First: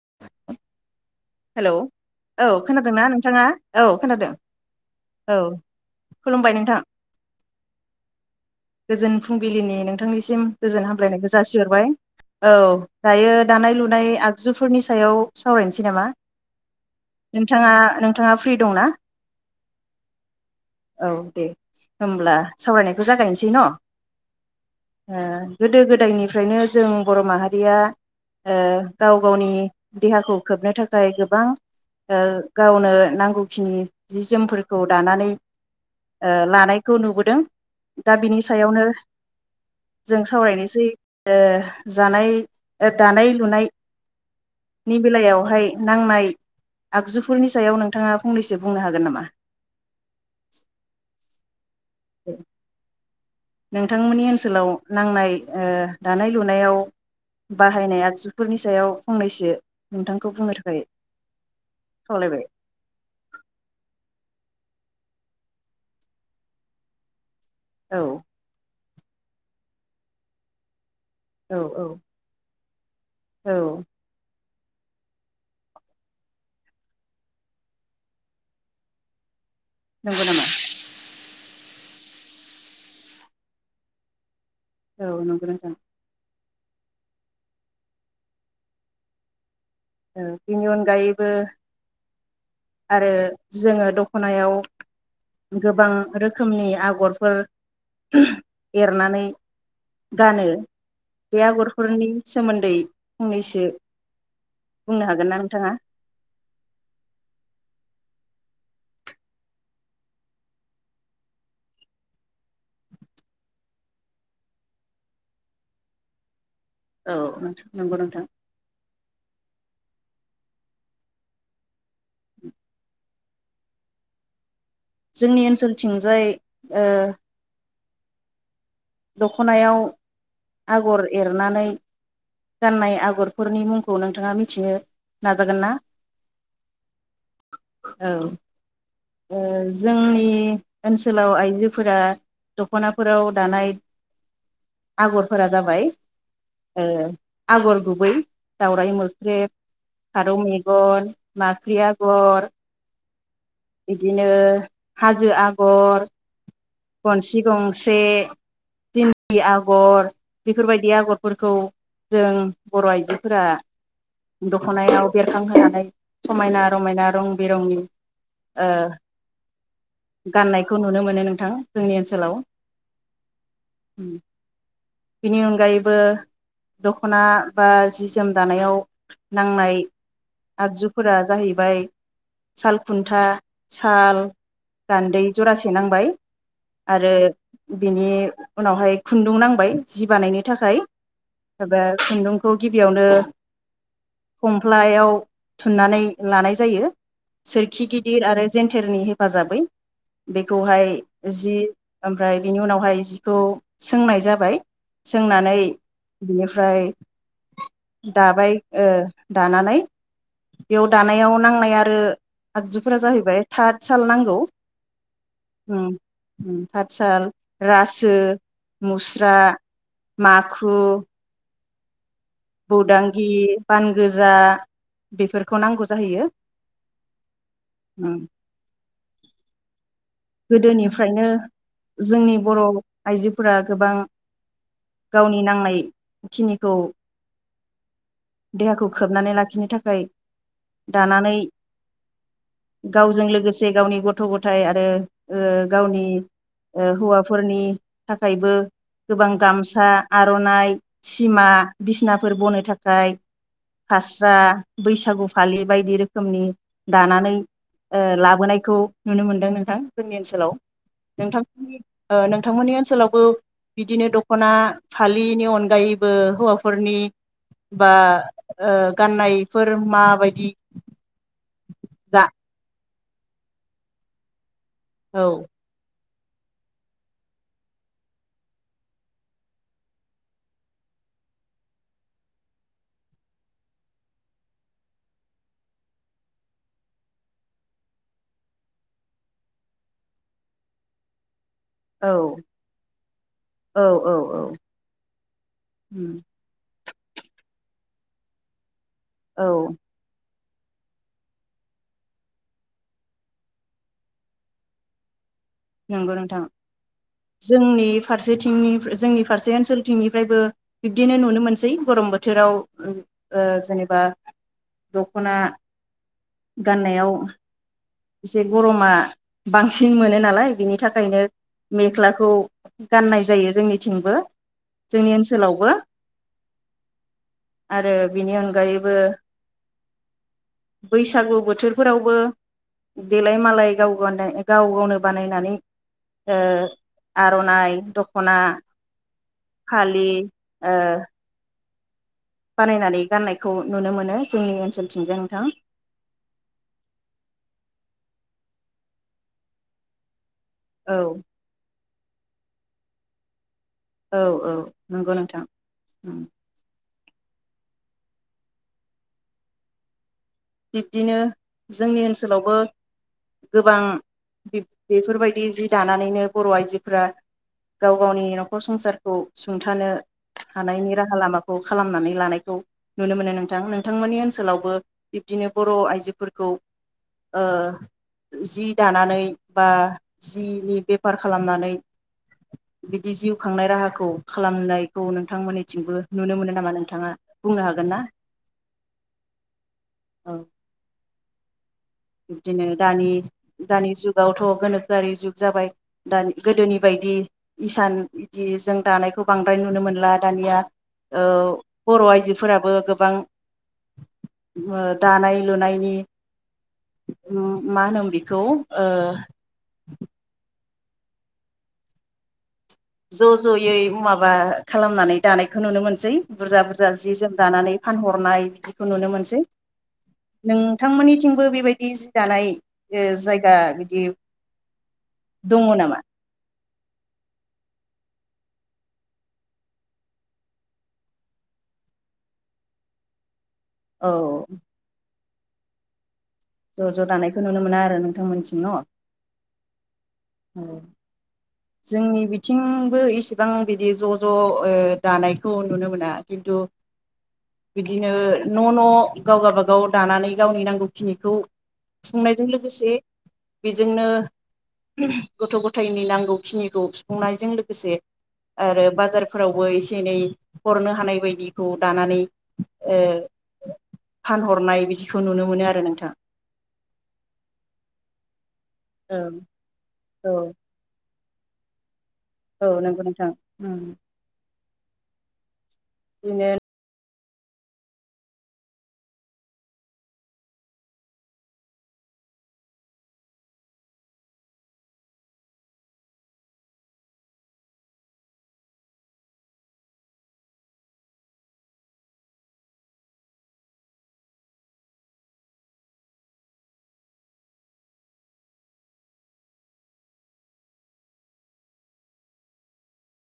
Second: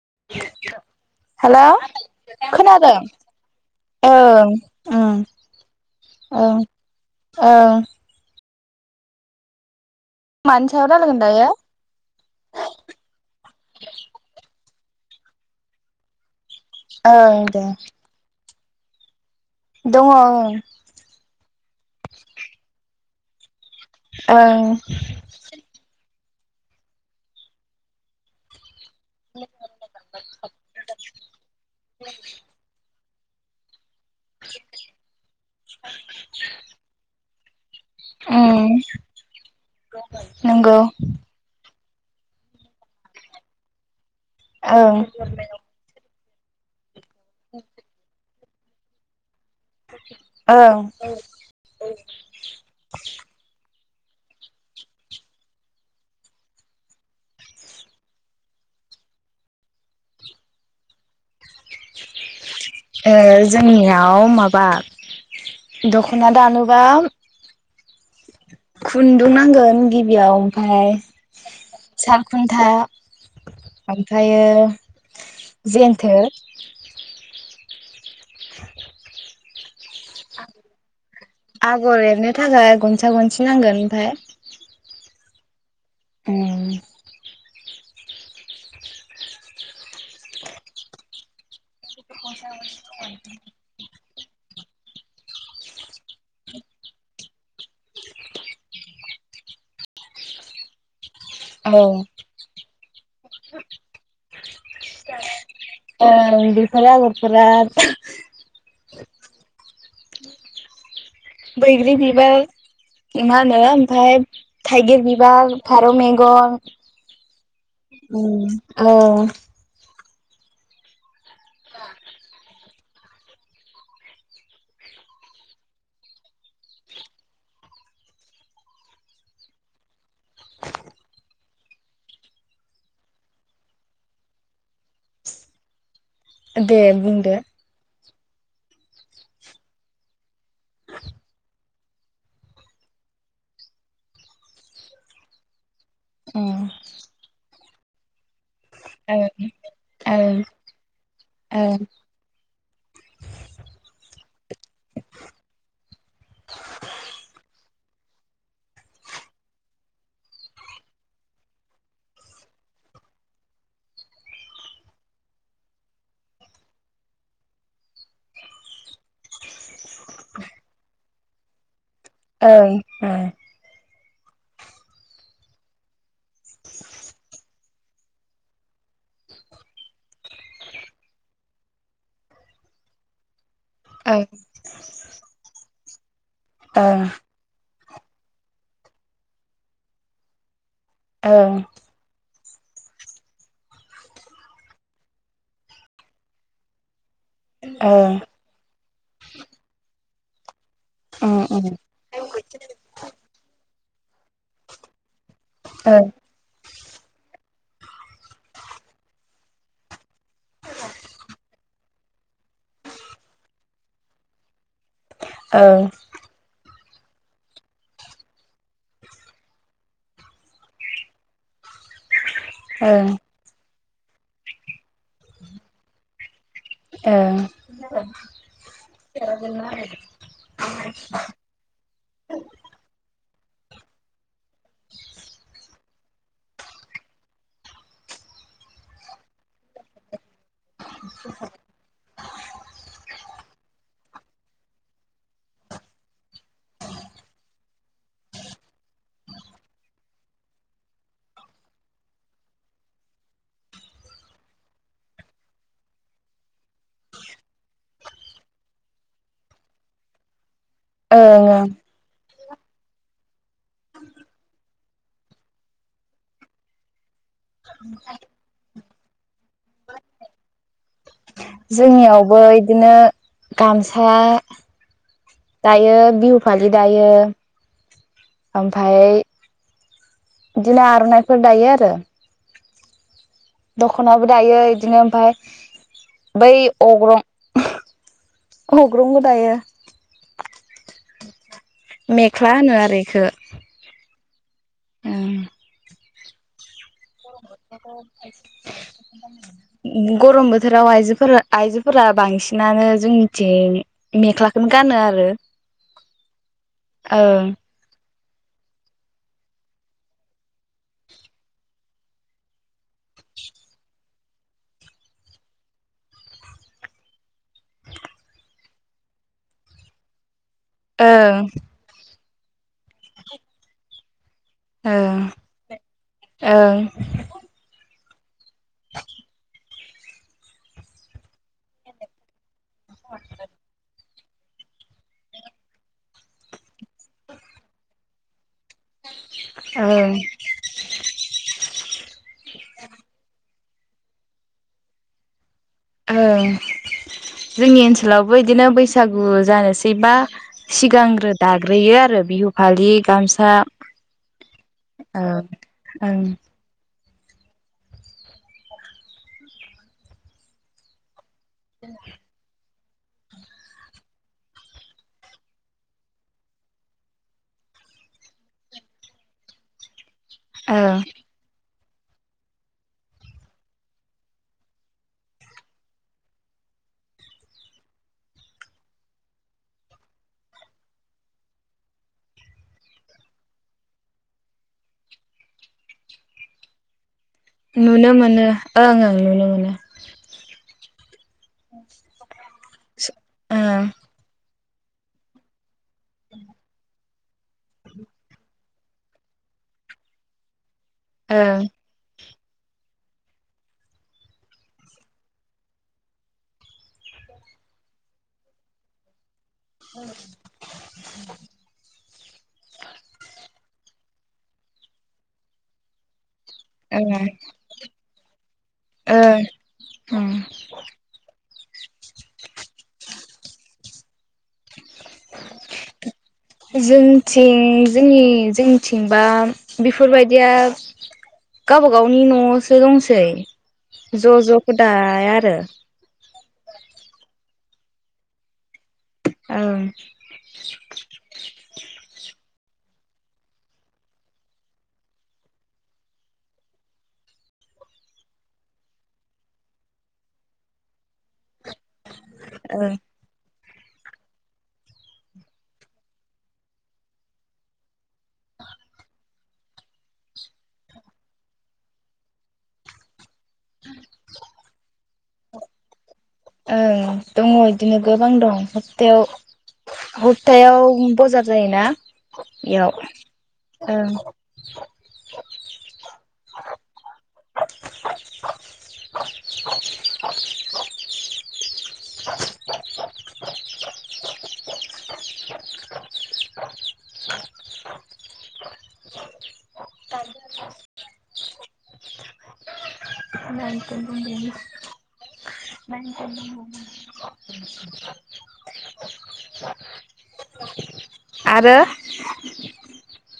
[inaudible] हेल hello औ खोनादों खोनादोंना नोंथाङा औ खोनादों ओं ओं औ खुलुमबाय ओं नोंथां ओं गोजोन फुंबिलिनि नों। नोंथांनिसिम मानि सायाव गोजोन रायलायगोन हामलायनायखौ दायो जासिहरबाय औ दायो दानाय लुनाय आगजु फोरनि सायाव सावरायनोसै नामा? ओं दे नोंथाङा-नोंथाङा फ्रि दं ना? दङ ओं औ दे होनब्ला सावरायनाय। जागायनोसै न? ओ ओं गोदो गोदायनिफ्राय ओफ्रायनो जों बर माहारिया ओ गाव गावनि देहाखौ खोबनो थाखाय दाइ गोबां गावनो। ओ नांगौखिनि जि जोमफोरखौ दानानै ओ लानायखौ नुबोदों। दा बिनि उम सायावनो जों नंगौ सावरायनोसै ओ जानाय ओ दानाय लुनाय नि ओं बेलायावहाय। नांनाय आगजुफोरनि सायाव नोंथाङा फंनैसो बुंनो हागोन नामा? ओं। नोंथांमोननि ओनसोलाव नांनाय ओ दानाय लुनायाव बाहायनाय आगजुफोरनि सायाव फंनैसो नोंथांखौ बुंनो थाखाय खावलायबाय ओ जोंनियाव माबा दख'ना दानोबा औ। खुन्दुं नांगोन गिबियाव ओमफाय औ औ सालखुन्था। औ ओमफ्रायो जेनथोर। [inaudible] नंगौ नामा? [inaudible] आगर एरनो थाखाय गनसा गनसि नांगोन ओमफाय। औ नंगौ नोंथां। उम। ओ बिनि अनगायैबो आरो जोङो दख खनायाव गोबां रोखोमनि आगरफोर उह एरनानै गानो। बे औ आगरफोरनि सोमोन्दै फंनैसो बुंनो हागोन ना नोंथाङा? ओं बिफोर आगरफोरा [inaudible] बैग्रि बिबार मा होनो ओमफाय थाइगिर बिबार, फारौ मेगन औ नोंथां नंगौ नोंथां उम औ जोंनि ओनसोलथिंजाय ओ दख्नायाव आगर एरनानै गाननाय आगरफोरनि मुंखौ नोंथाङा मिथिनो नाजागोन ना? दे बुंदो। औ ओ जोंनि ओनसोलाव आइजोफोरा दख'नाफोराव दानाय आगरफोरा जाबाय उम ओ आगर गुबै दावराइ मोख्रेब, ओं फारौ मेगन, ओं माख्रि आगर, बिदिनो हाजो आगर गनसि गं बे दिन्दि आगर बेफोरबायदि आगरफोरखौ जों बर' आइजोफोरा दखनायाव बेरखांहोनानै समायना रमायना रं बिरंनि ओ गाननायखौ नुनो मोनो नोंथां। ओं ओ बेनि अनगायैबो दख्ना बा जि जोम दानायाव नांनाय आगजुफोरा जाहैबाय साल खुन्था साल गान्दै जरा से नांबाय। आरो बिनि उनावहाय खुन्दुं नांबाय जि बानायनो थाखाय [unintelligible] खुन्दुं खौ गिबियावनो फमफ्लायाव थुननानै लानाय जायो। सोरखि गि ओं दिर आरो जेन्थेरनि हेफाजाबै बे खौहाय उम जि उम ओमफ्राय बेनि उनावहाय जिखौ सोंनाय जाबाय सोंनानै ओं बिनिफ्राय दाबाय ओ दानानै बेयाव दानायाव नांनाय आरो आगजु फोरा जाहैबाय थाथसाल नांगौ। ओं ओम ओम ताथसाल, रासो, मुस्रा, माखु ओं बुदांगि बान गोजा बेफोरखौ नांगौ जाहैयो। उम ओ [unintelligible] गोदोनिफ्रायनो जोंनि बर' आइजोफ फोरा गोबां गावनि नांनाय खिनिखौ देहाखौ खोबनानै लाखिनो थाखाय दानानै गावजों लोगोसे गावनि गथ थ' गथाइ आरो ओ गावनि ओ हौवाफोरनि थाखायबो गोबां गामसा आर'नाइ सिमा बिसनाफोर बनो थाखाय फास्रा बैसागु फालि बायदि रोखोमनि दानानै ओ लाबोनायखौ नुनो मोनदों नोंथां। जोंनि ओनसोलाव ओं नोंथांनि ओ नों थांमोननि ओनसोलावबो बिदिनो दख'ना फालिनि अनगायैबो हौवाफोरनि बा ओ गान्नायफोर माबायदि? दा जोंनियावबो इदिनो गामसा औ दायो। बिहु फालि दायो ओमफाय इदिनो आर'नाइफोर दायो आरो। दख'नाबो दायो इदिनो ओमफाय बै अग्रं अग्रंबो दायो। औ मेख्ला होनो आरो इखो। औ औ ओम उम औ [unintelligible] गरम बोथ थोराव आइजोफोर आइजोफोरा बांसिनानो जोंनिथिं मेख्लाखोनो गानो आरो। नंगौ नोंथां ओं जोंनि फारसेथिंनि जोंनि फारसे ओनसोलथिंनिफ्रायबो बिब्दिनो नुनो मोनसै गरम बोथोराव ओ जेनेबा दख'ना गाननायाव एसे गरमा बांसिन मोनो नालाय बिनि थाखायनो ओं मेख्लाखौ गाननाय जायो जोंनिथिंबो जोंनि ओं ओनसोलावबो [inaudible] ओं बिनि अन गायैबो [inaudible] बैसागु बोथोरफोरावबो देलाय मलाय गाव गाव गावनो बानायनानै ओ आर'नाइ दख'ना [inaudible] फालि ओं ओ बानायनानै गान्नाय खौ नुनो मोनो जोंनि ओनसोलथिंजाय नोंथां। ओ जोंनि ओनसोलावबो इदिनो बैसागु जानोसैबा औ सिगांग्रो दाग्रोयो आरो [unintelligible] बिहु फालि गामसा औ औ नंगौ नोंथां ओं ओं बिब्दिनो जोंनि ओनसोलावबो गोबां बिब बेफोरबायदि जि दानानैनो बर' आइजोफोरा गाव गावनि न'खर संसारखौ सुंथानो हानायनि ओं राहा लामाखौ खालामनानै लानायखौ नुनो मोनो नोंथां नोंथांमोननि ओनसोलावबो बिब्दिनो बर' आइजोफोरखौ ओ जि दानानै बा जिनि बेफार खालामनानै बिदि जिउ खांनाय राहाखौ खालामनायखौ नोंथांमोननिथिंबो नुनो मोनो नामा नोंथाङा? बुंनो हागोन ना नुनो मोनो ओं ओं नुनो मोनो औ बिब्दिनो दानि ओं दानि जुगावथ' गोनोखोआरि जुग जाबाय दानि गोदोनि बायदि इसान बिदि जों दानायखौ बांद्राय नुनो मोनला दानिया ओ ओं बर' आइजो फोराबो गोबां दानाय लुनायनि उम मा होनोम बेखौ ओ [inaudible] [inaudible] ज' ज'यै माबा खालामनानै दानायखौ नुनो मोनसै बुरजा बुरजा जि ओं जोम दानानै फानहरनाय बिदिखौ नुनो मोनसै ओं ओं नोंथांमोननिथिंबो बेबायदि जि दानाय ओ जायगा बिदि दङ नामा जोंथिं जोंनि जोंनिथिंबा बेफोरबायदिया गावबा गावनि न'आवसो दंसै औ ज' ज' खौ दाया ओ ज' ज' दानायखौ नुनो मोना आरो नोंथांमोनथिं न' ओं औ जोंनि बिथिंबो इसिबां बिदि ज' ज' ओ दानायखौ नुनो मोना खिन्थु बिदिनो न' न' गाव गावबा गाव दानानै गावनि नांगौखिनिखौ संनायजों ओं लोगोसे बेजोंनो गथ' गथायनि नांगौ खिनिखौ सुफुंनायजों लोगोसे आरो बाजारफोरावबो एसे एनै हरनो हानाय बायदिखौ दानानै ओ फानहरनाय बिथि खौ नुनो मोनो आरो नोंथाङा ओं दङ इदिनो गोबां दं औ हबटायाव औ हबटायाव बजार जायोना औ बेयाव नंगौ नोंथां। उम ओं बिदिनो [unintelligible] [unintelligible]